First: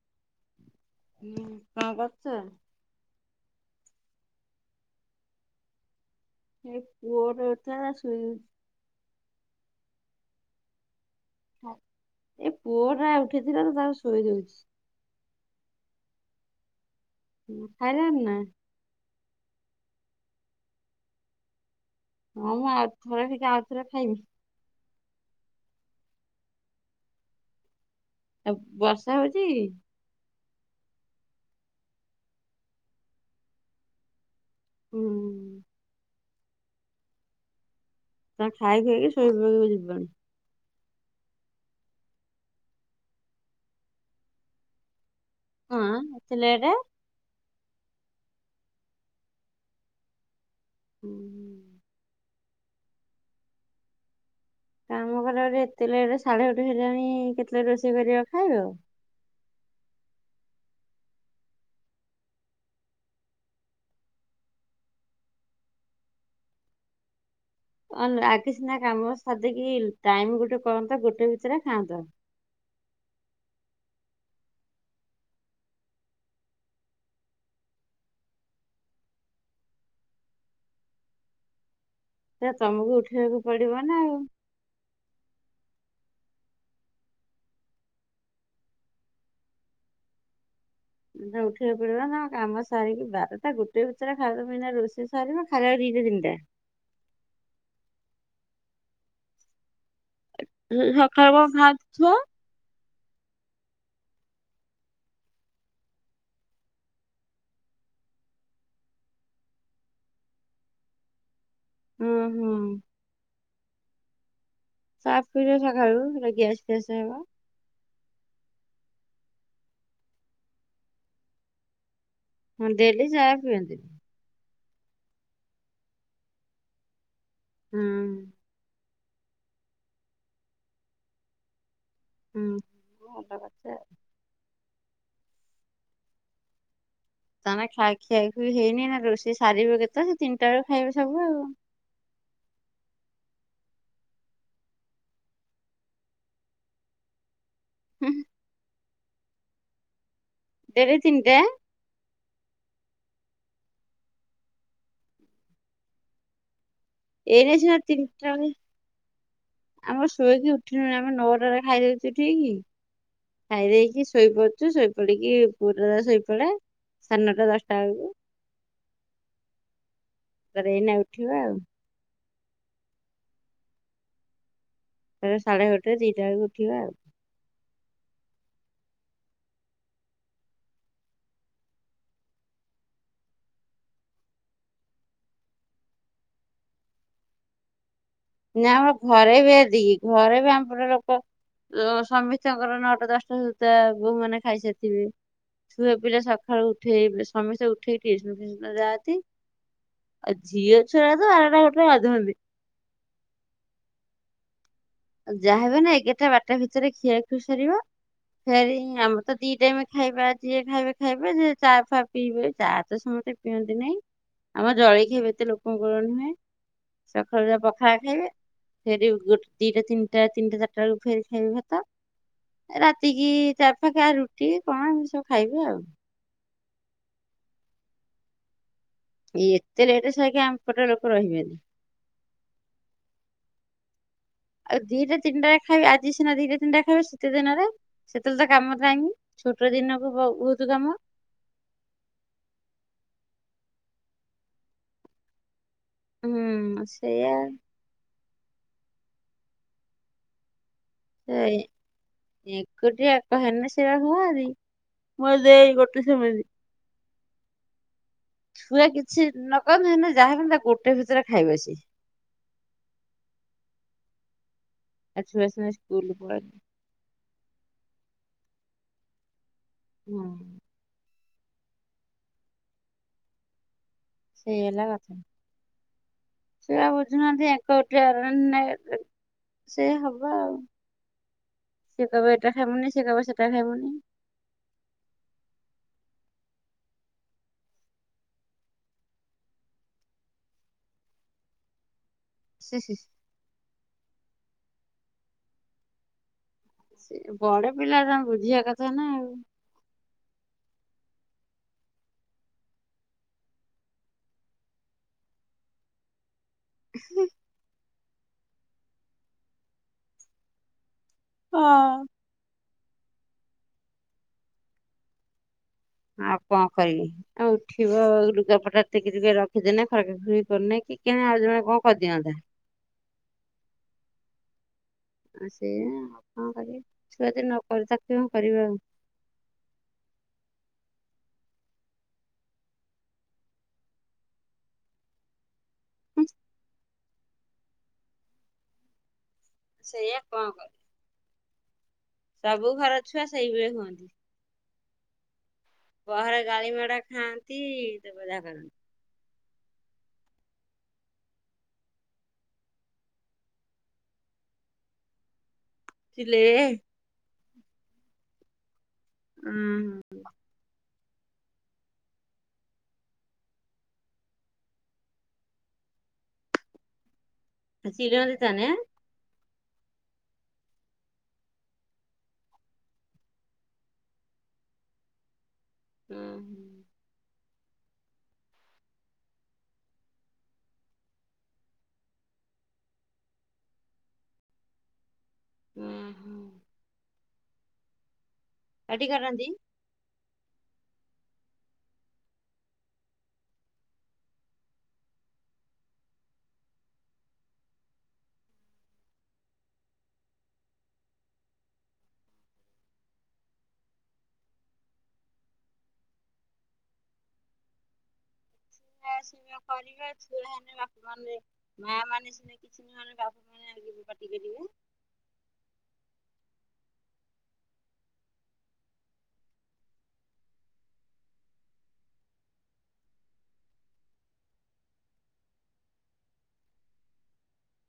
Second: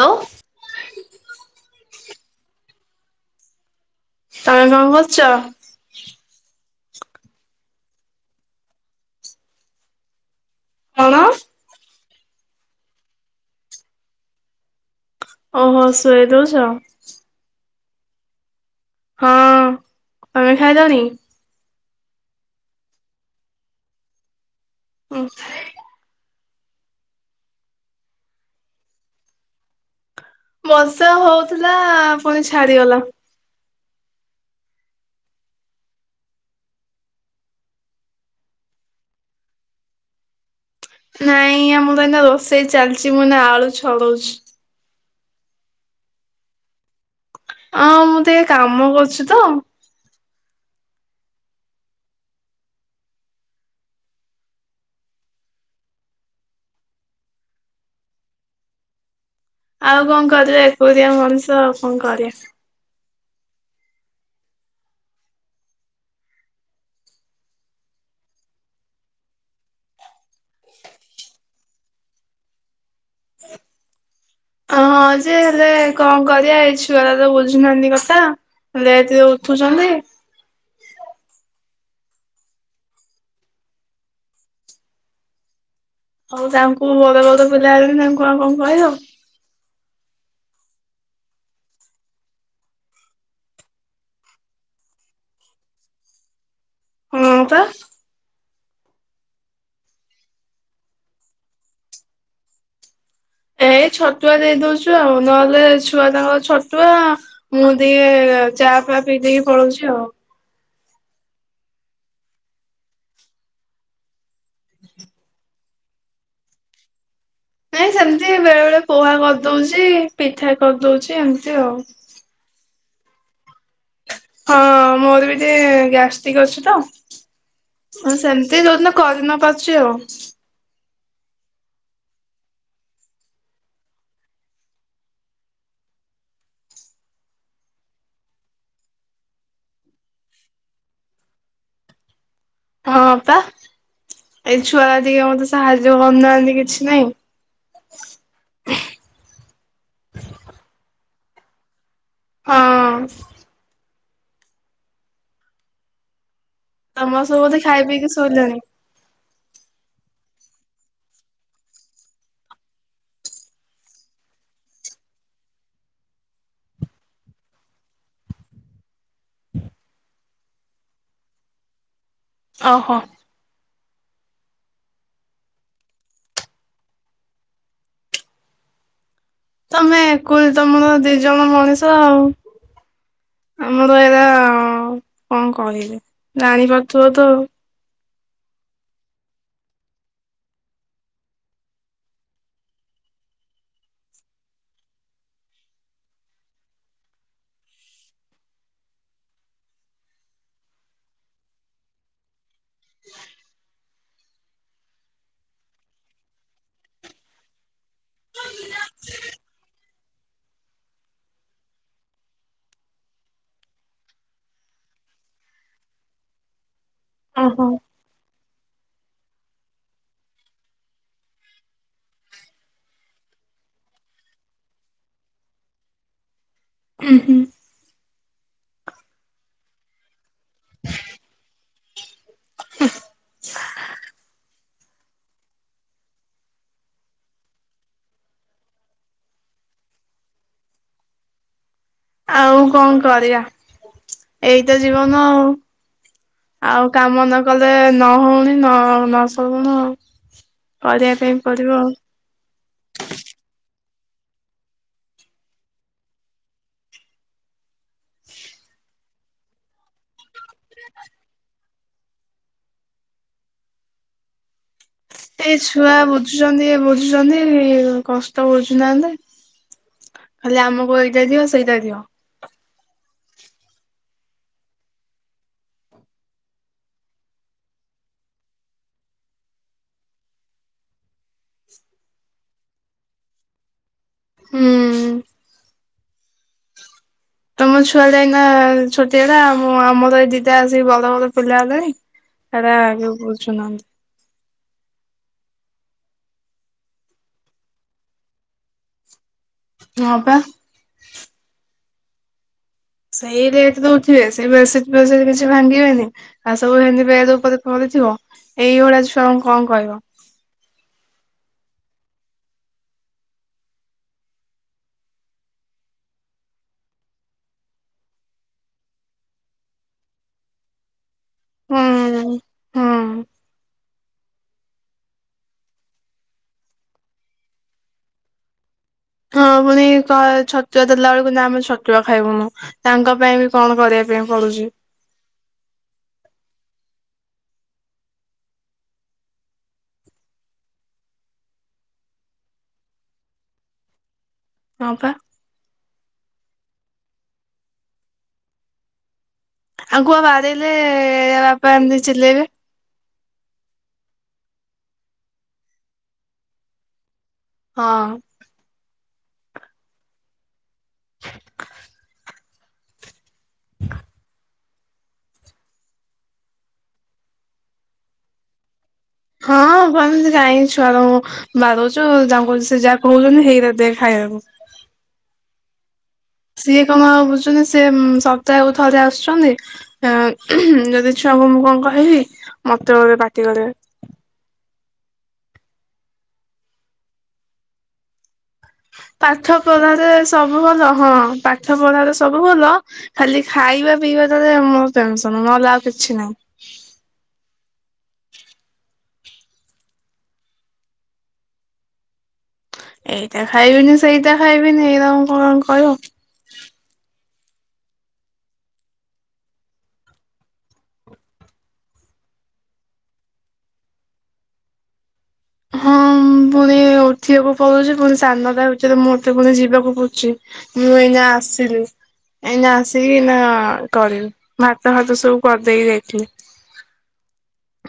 Hello. ହୁଁ କଣ କରୁଚ? ତମେ କଣ କରୁଚ? ସେ ପୁଅର [inaudible] ଶୋଇବୁ। କଣ? ଏ ପୁଅଟା ଉଠିଥିଲା ତ ତାକୁ ଶୋଇ ଦଉଚି। ଓହୋ ଶୁଆଇଦଉଚ? ଖାଇଲଣି ନା? ହଁ ତମେ ଖାଇଲଣି? ହଁ ମୁଁ ଆଉ ଥରେ ଟିକେ ଆଉଥରେ ଖାଇବି। ଉଁ। ଆଉ ବର୍ଷା ହଉଚି? ବର୍ଷା ହଉଥିଲା ପୁଣି ଛାଡିଗଲା। ହୁଁ। ତ ଖାଇ ଖାଇକି ଶୋଇ ପଡିବ ଯିବନି। ନାଇଁ ଆମର ପା ଏଇନା ରୋଷେଇ ଚାଲିଛି ମୁଁ ଏଇନା ଆଳୁ ଛଡଉଛି। ହଁ ଏତେ ଲେଟ୍? ହଁ ମୁଁ ଟିକେ କାମ କରୁଛି ତ? ହୁଁ। କାମ କରିବ ଗୋଟେ ଏତେ ଲେଟ ସାଢେ ଗୋଟେ ହେଲାଣି କେତେ ବେଳେ ରୋଷେଇ କରିବ ଖାଇବ? ଆଉ କଣ କରିବା ଏକୁଟିଆ ମଣିଷ ଆଉ କଣ କରିବା? ହଁ ଆଗେ ସିନା କାମ ସାରିଦେଇକି ଟାଇମ ଗୋଟେ କରନ୍ତ ଗୋଟେ ଭିତରେ ଖାଆନ୍ତ। ଅ ହଁ ଯେ ହେଲେ କଣ କରିବା ଏଇ ଛୁଆତ ବୁଝୁନାହାନ୍ତି କଥା। ଲେଟରେ ଉଠୁଛନ୍ତି। ସେ ତମକୁ ଉଠେଇବାକୁ ପଡିବ ନା ଆଉ ଆଉ ତାଙ୍କୁ ବଡ ବଡ ପିଲା ହେଲଣି ବି ତାଙ୍କୁ ଆଉ କଣ କହିବ? ଉଠେଇକୁ ପଡିବ ନା କାମ ସାରିକି ବାରଟା ଗୋଟେ ଭିତରେ ଖାଇବା ପାଇଁ ରୋଷେଇ ସାରିମ ଖାଇବା ଦିଟା ତିନିଟା। ହଁ ପା। ସକାଳୁ କଣ [inaudible] ଏ ଏଇ ଛତୁଆ ଦେଇ ଦଉଛୁ ଆଉ ନହେଲେ ଛୁଆ ତାଙ୍କର ଛତୁଆ ମୁଁ ଟିକେ ଚାହା ଫା ପିଇ ଦେଇକି ପଳଉଛି ଆଉ ହୁଁ ହୁଁ। ଚା ପିଉଛ ସକାଳୁ ଗ୍ୟାସ ଫ୍ୟାସ ହବ। ନାଇଁ ସେମିତି ବେଳେ ବେଳେ ପୋହା କରିଦଉଛି ପିଠା କରିଦଉଛି ଏମିତି ଆଉ ହଁ ଡେଲି ଚାହା ପିଅନ୍ତିି। ହଁ ମୋର ବି ଟିକେ ଗ୍ୟାଷ୍ଟିକ ଅଛି ହୁଁ ତ ସେମ ତି ଯୋଉଦିନ କରି ନ ପାରୁଛି ଆଉ ହୁଁ ଭଲ କରିଛ ଆଉ ତମେ ଖାଆ ଖିଆ ଖିଇ ହେଇନି ନା ରୋଷେଇ ସାରିବ କେତେ ସେ ତିନଟା ବେଳୁ ଖାଇବେ ସବୁ ଆଉ ହଁ ପା ଏଇ ଛୁଆ ଟିକେ ମତେ ସାହାଯ୍ୟ କରୁନାହାନ୍ତି କିଛି ନାହିଁ। ହୁଁ। [unintelligible] ହଁ। ସମସ୍ତେ ଏଇନା ବୋଧେ ସିନା ଖାଇ ପିଇକି ତିନିଟା ବେଳେ ଶୋଇଲଣି? ଆମର ଶୋଇକି ଉଠିନୁ ଆମେ ନଅଟାରେ ଖାଇଦଉଛୁ ଠିକ। ଖାଇ ଦେଇେଇକି ଶୋଇପାରୁୁଛୁ ଶୋଇପଡିକି ପୁରଦା ଶୋଇପଡା। ସାଢ଼େ ନା ଟା ଦଶଟା ବେଳକୁ [unintelligible] ଓହୋ। ସାଢେ ଗୋଟେ ଦି ଟା ବେଳ କୁ ଉଠିବା ଆଉ। ତମେ ତମର ଦି ଜଣ ମଣିଷ ଆଉ। ଆମର ଏରା କଣ କହିବେ ଜାଣିପାରୁଥିବ ତ ଆଉ। ନା ଆମର ଘରେ ବି ଏତିକି, ଘରେ ବି ଆମର ଲୋକ ସମୀସ୍ତଙ୍କର ନଅଟା ଦଶଟା ସୁଦ୍ଧା ବୋହୂ ମାନେ ଖାଇସାରିଥିବେ। ଛୁଆ ପିଲା ସକାଳୁ ଉଠେଇ ସମସ୍ତେ ଉଠେଇକି ଟିସନ ଫିସନ୍ ଯାନ୍ତି। ଆଉ ଝିଅ ଛୁଆ ତ ବାର ଟା ଗୋଟେ ରେ ଗାଧାନ୍ତି। [inaudible] ଯାହା ହେବ ନା ଏଗାରଟା ବାରଟା ଭିତରେ ଖିଆଖିଇ ସାରିବ। ଫେରି ଆମର ତ ଦି ଟାଇମ ଖାଇବା, ଯିଏ ଖାଇବା ଖାଇବେ ଯେ ଚା ଫା ପିଇବେ ଚା ତ ସମସ୍ତେ ପିଅନ୍ତି ନାଇଁ। ଆମର ଜଳଖିଆ ଏତେ ଲୋକଙ୍କର ନୁହେଁ। ଆଉ। ସକାଳୁରେ ଓହୋ। ପଖାଳ ଖାଇବେ ସେଠ ଗୋଟ ଦିଟା ତିନଟା ତିନି ଟା ଚାରି ଟା ବେଳକୁ ଫେରେ ଖାଇବେ ତ। ରାତିକି ଚାରି ପାାଖଆ ରୁଟି କଣ ଏ ସବୁ ଖାଇବେ ଆଉ। ହୁଁ ହୁଁ। ଏତେ ଲେଟ୍ ସାଇକି ଆମେ ପଟ ଲୋକ ରହିବେନି। [unintelligible] ଆଉ ଦିଟ ତିନିଟା ଖାଇବେ ଆଜିି ସିନା ଦିଟା ତିନିଟା ରେ ଖାଇବେ ଶିତ ଦିନରେ। ସେତେବେଳେ ତ କାମ ନାହିଁ, ଛୋଟ ଦିନକୁ ବହୁତ୍ କାମ। ଆଉ କଣ କରିବା, ଏଇତ ଜୀବନ ଆଉ। ହୁଁ ଆଉ କାମ ସେଇଆ। ନ କଲେ ନହଉଣି ନ ନ ଶରୁୁଣ ଆଉ। କରିବା ପାଇଁ ସେଇ ପଡିବ ଆଉ। ଏକୁଟିଆ ଏକା ହେନେ ସେୟା ହୁଏ ଭାରି ମୋ ଦେଇ ଗୋଟେ ସେମିତି। ଛୁଆ କିଛି ନ କନେ ହେନେ ଯାହା ବି ହେନେ ଗୋଟେ ଭିତରେ ଖାଇବେ ସେ। ଆଉ ଏଇ ସିନା ଛୁଆ ସ୍କୁଲ ପଳେଇଲେ ବୁଝୁଛନ୍ତି ଏ ବୁଝୁଛନ୍ତି କଷ୍ଟ ବୁଝୁ ନାହାନ୍ତି। [unintelligible] କହିଲେ ଆମକୁ ଏଇଟା ଦିଅ ସେଇଟା ଦିିଅ। ସେଇ ହେଲା କଥା ଛୁଆ ବୁଝୁନାହାନ୍ତି [unintelligible] ସେ ହବ ସେ କହିବେ ଏଟା ଖାଇବୁନି ସେ କହିବ ସେଟା ଖାଇବୁନି। ହୁଁ। ତମ ଛୁଆଟା ଏଇନା ଛୋଟିଆଟା ଆ ଆମର ଏ ଦିଦା ଆସିକି ବଡ଼ ବଡ଼ ପିଲା ହେଲାଣି। ସେ ସେ [unintelligible] ସେ ବଡ ପିଲା ଜଣ ବୁଝିବା କଥା ନା ଆଉ। ହଁ ପା। ସେଇ ରେଟ ଦୋଉଥିବେ ସେଇ [unintelligible] କିଛି ଭାଙ୍ଗିବେନି। ଏ ସବୁ ହେଇନ୍ତି ବେଡ୍ ଉପରେ ପଡିଥିବ ଏଈ ଭଳିଆ ଛୁଆଙ୍କୁ କଣ କହିବ? ହଁ। ଆଉ କଣ କହିବି, ଆଉ ଉଠିବ ଲୁଗା ପଟା ଟେ କି ଟୁକା ରଖିଦେନେ ସଜା ସୁଜି କରୁନି କି କେ ଆଉ ଜଣ କଣ କରିଦିଅନ୍ତା। ହଁ। ଆଉ ସେୟା ଆଉ କଣ କରିବି ଛୁଆଯଦି ନ କରି [unintelligible] ହଁ, ପୁଣି ଛତୁଆ ଦେଲାବେଳକୁ ଆମେ ଛତୁଆ ଖାଇବୁନୁ। ତାଙ୍କ ପାଇଁ ବି କଣ କରିବା ପାଇଁ ପଡୁଚି। ହୁଁ ସେଇଆ କଣ କରି ସବୁ ଘର ଛୁଆ ସେଇଭଳି ହୁଅନ୍ତି। ହଁ ପା। ବାହରେ ଗାଳିମାଡା ଖାଆନ୍ତି ତାପରେ ଜାହା କରନ୍ତି। ଆଙ୍କୁ ବା ବାଡେରେଇଲେ ୟାବାପା ଏମିତି ଚିଲେଇବେ। ଚିଲେଇବେ? ହଁ। ଉଁ ହୁଁ। [unintelligible] ଚିଡ଼ନ୍ତି ତାହାନେ? ହଁ କୁହନ୍ତି କାଇଁ ଛୁଆରାଙ୍କୁ ବାଡୋଉଚୁ ତାଙ୍କୁ ସେ ଯାହା କୋହୁଚନ୍ତି ହେଇରା ଦେ ଖାଇବାକୁ। ଉଁ ହୁଁ। ସିଏ କଣ ଆଉ ବୁଝୁଚନ୍ତି ସିଏ ସପ୍ତାହକୁ ଥରେ ଆସୁଛନ୍ତି। ହଁ, ଯଦି ଛୁଆ ମୁଁ କଣ କହିବି ମତେ ଗୁରେ ପାଟି କରିବେ। ହୁଁ ହୁଁ। ଏଠି କରନ୍ତି। ପାଠ ପଢାରେ ସବୁ ଭଲ ହଁ ପାଠ ପଢାରେ ସବୁ ଭଲ ଖାଲି ଖାଇବା ପିଇବାଟାରେ ମୋର ଟେନସନ୍ ନହେଲେ ଆଉ କିଛି ନାହିଁ। ଏଇଟା ଖାଇବିନି ସେଇଟା ଖାଇବିନି ଏଇରାଙ୍କୁ କଣ କହିବ। ଛୁଆ ସ୍ନେହ କରିବେ ଛୁଆ ହେନେ ବାପାମାନେ ମାମାନେ ସିନା କିଛି ନହେଁନେ ବାପା ମାନେ [unintelligible] ବି ପାଟିକରିବେ। ହଁ ପୁଣି ଉଠିବାକୁ ପଡୁଛି ପୁଣି ସାଢେ ନଅଟା ଭିତରେ ମୋତେ ପୁଣି ଯିବାକୁ ପଡୁଚି। ମୁଁ ଏଇନା ଆସିଲି। ଏଇନା ଆସିକି ଏଇନା କରିବି ଭାତ ଫାତ ସବୁ କରିଦେଇକି ଯାଇଥିଲି।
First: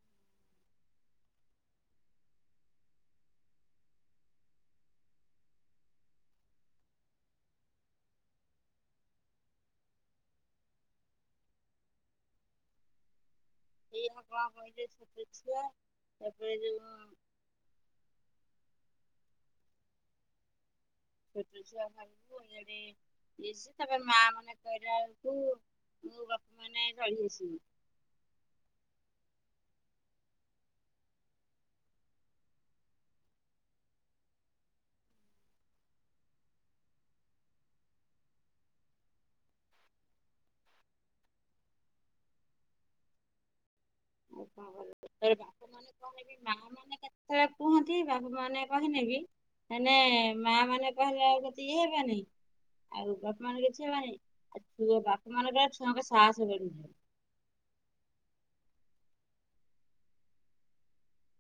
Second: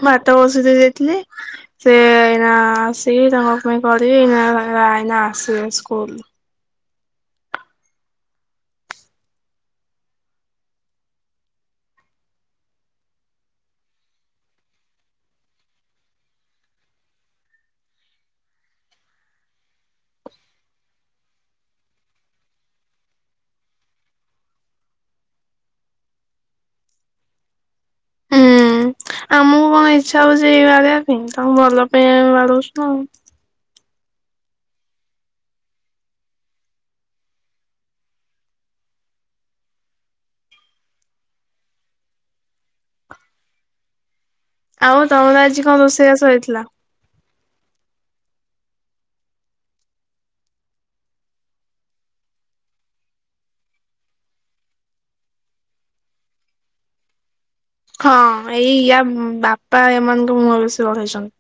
ଭାତ ବସେଇଦେଇକି ଯାଇଥିଲି। ସେ ଏଇନା ଆସିକି ତାଙ୍କପାଇଁ କରିବି ଏଇ ରା ଏଇନା ଆସିବେ ସ୍କୁଲରୁ। ଏଇନା କଣ କହିଥିବେ ଛୋଟ ଛୁଆ ତାପରେ ଯୋଉ ଛୋଟ ଛୁଆ ଘରକୁ ଇଆଡେ ଇଏ ଯିଏ ତାପରେ ମା ମାନେ କହିଲା ବେଳକୁ ମୁଁ ବାପା ମାନେ ଚଢି ଆସିବେ। ହୁଁ ଆମକୁ କଣ ଇଚ୍ଛା ହୋଉଚି କି ବାଡେଇବା ପାଇଁ ତାଙ୍କ ଭଲ ପାଇଁ ଆମେ ବାଡୋଉଚୁ ନା ଆଉ। ମୁଁ କଣ ଆଉ ତମର ଆଜି କଣ ରୋଷେଇ ବାସ ହେଇଥିଲା? ସେଇଆ କୁହନ୍ତି ବାପ ମାନେ କହିନେ କି? ମନେ ମା ମାନେ କହିଲେ ବେଳକୁ ଏତେ ଇଏ ହେବେନେଇ। ଆଉ ବାପା ମାନେ କିଛି ହେବନି ଆଉ ଛୁଆ ବାପା ମାନପାଙ୍କର ଛୁଆଙ୍କ ସାହସ ବଡିଯିବ। ହଁ ଏଇ ୟା ବାପା ଏମାନଙ୍କ ମୁହଁ ବେଶି ବଢେଇଚନ୍ତି।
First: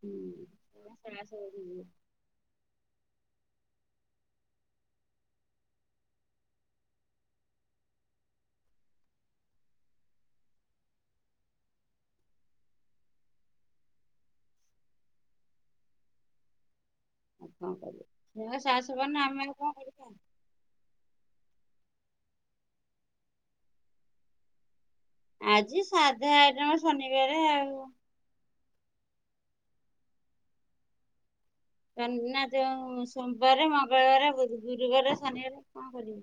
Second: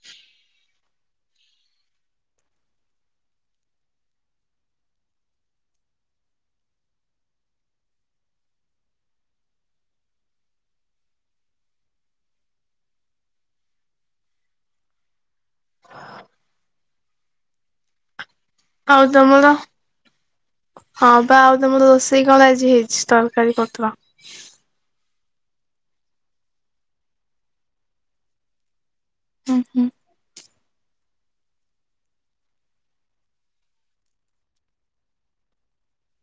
ହୁଁ ସେପା ଶାହାସ ବଢିଯିବ। ଆଉ କଣ କରିବା ଛୁଆ ସାଆସ ଆଉ ବଡ଼ିଲେ ଆମେ ତମର ଆଉ କଣ କରିବୁ। ହଁ ପା ଆଉ ତୁମର ରୋଷେଇ କଣ ଆଜି ହେଇଚି ତରକାରୀ ପତ୍ର? ଆଜି ସାଧା ଆଇଟମ ଶନିବାରେ ଆଉ। ଉଁ ହୁଁ। କାନି ନା ଯୋଉ ସୋମବାରେ ମଙ୍ଗଳବାରେ ଗୁରୁବାରେ ଶନିବାରେ କଣ କରିବି?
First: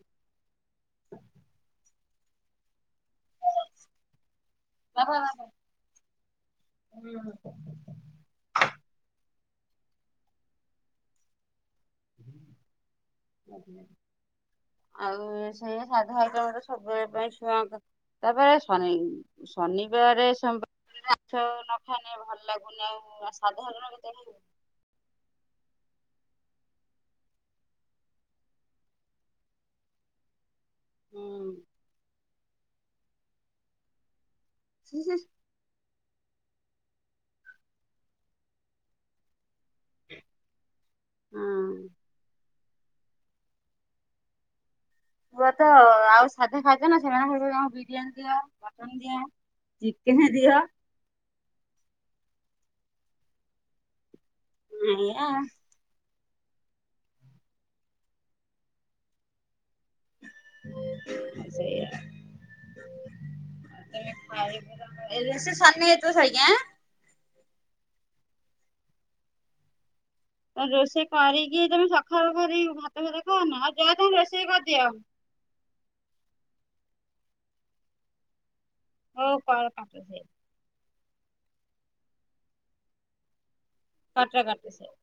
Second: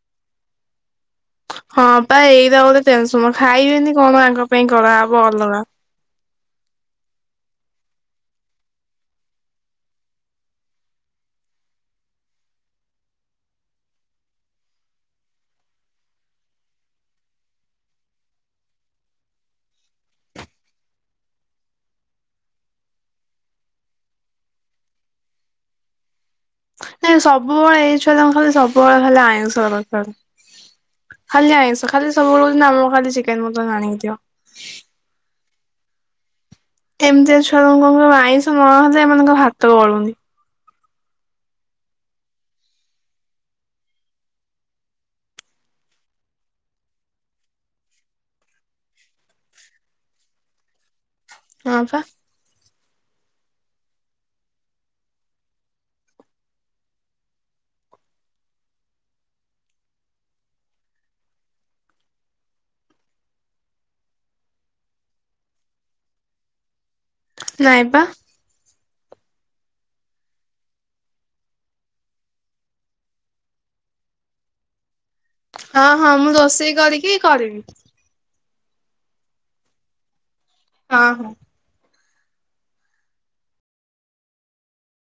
ହଁ ପା ଏଇରା ଗୋଟେ ଟେନସନ୍ ଖାଇବେନି କଣ ୟାଙ୍କ ପାଇଁ କରା ହବ ଅଲଗା। [unintelligible] [unintelligible] ଆଉ ସେଇ ସାଧା ଆଇଟମରେ ସବୁବେଳ ପାଇଁ ଛୁଆଙ୍କ ତାପରେ ଶନି ଶନିବାରେ, ସୋମବା ମାଛ ନ ଖାଇନେ ଭଲ ଲାଗୁନି ଆଉ। ସାଧାଲୁଣ କେତେ ଖାଇବୁ। ନାଇଁ ସବୁବେଳେ ଏଇଛୁରାଙ୍କୁ ଖାଲି ଆଇଁଷ ଦରକାର। ଖାଲି ଆଇଁଷ ଖାଲି ସବୁବେଳେ କୋହୁଚନ୍ତି ଆମକୁ ଖାଲି ଚିକେନ ମଟନ ଆଣିକି ଦିଅ। ହୁଁ ହୁଁ। ଏମିତିଆ ଛୁଆମାନଙ୍କୁ [unintelligible] ଆଇଁଷ ନହଲେ ଏମାନଙ୍କ ଭାତ ଗଳୁନି। ହଁ। ପୁଅ ତ ଆଉ ସାଧା ଖାଇଜ ନା ସେମାନେ ଖାଲି ବିରିୟାନୀ ଦିଅ ମଟନ୍ ଦିଅ। ଚିକେନ୍ ଦିଅ। ହଁ ପା। ହେଇୟା। ସେଇଆ। [unintelligible] ନାଇଁ ପା। ରୋଷେଇ କରିକି ତମେ ସକାଳୁ କରି ଭାତ ଭାତ ଖାଅନା ଆଉ ଯାଅ ତମେ ରୋଷେଇ କରିଦିଅ। ହଁ ହଁ ମୁଁ ରୋଷେଇ କରିକି କରିବି। ହଉ କର ତମ ରୋଷେଇ। ହଁ ହଁ। କାଟ କାଟୁସେ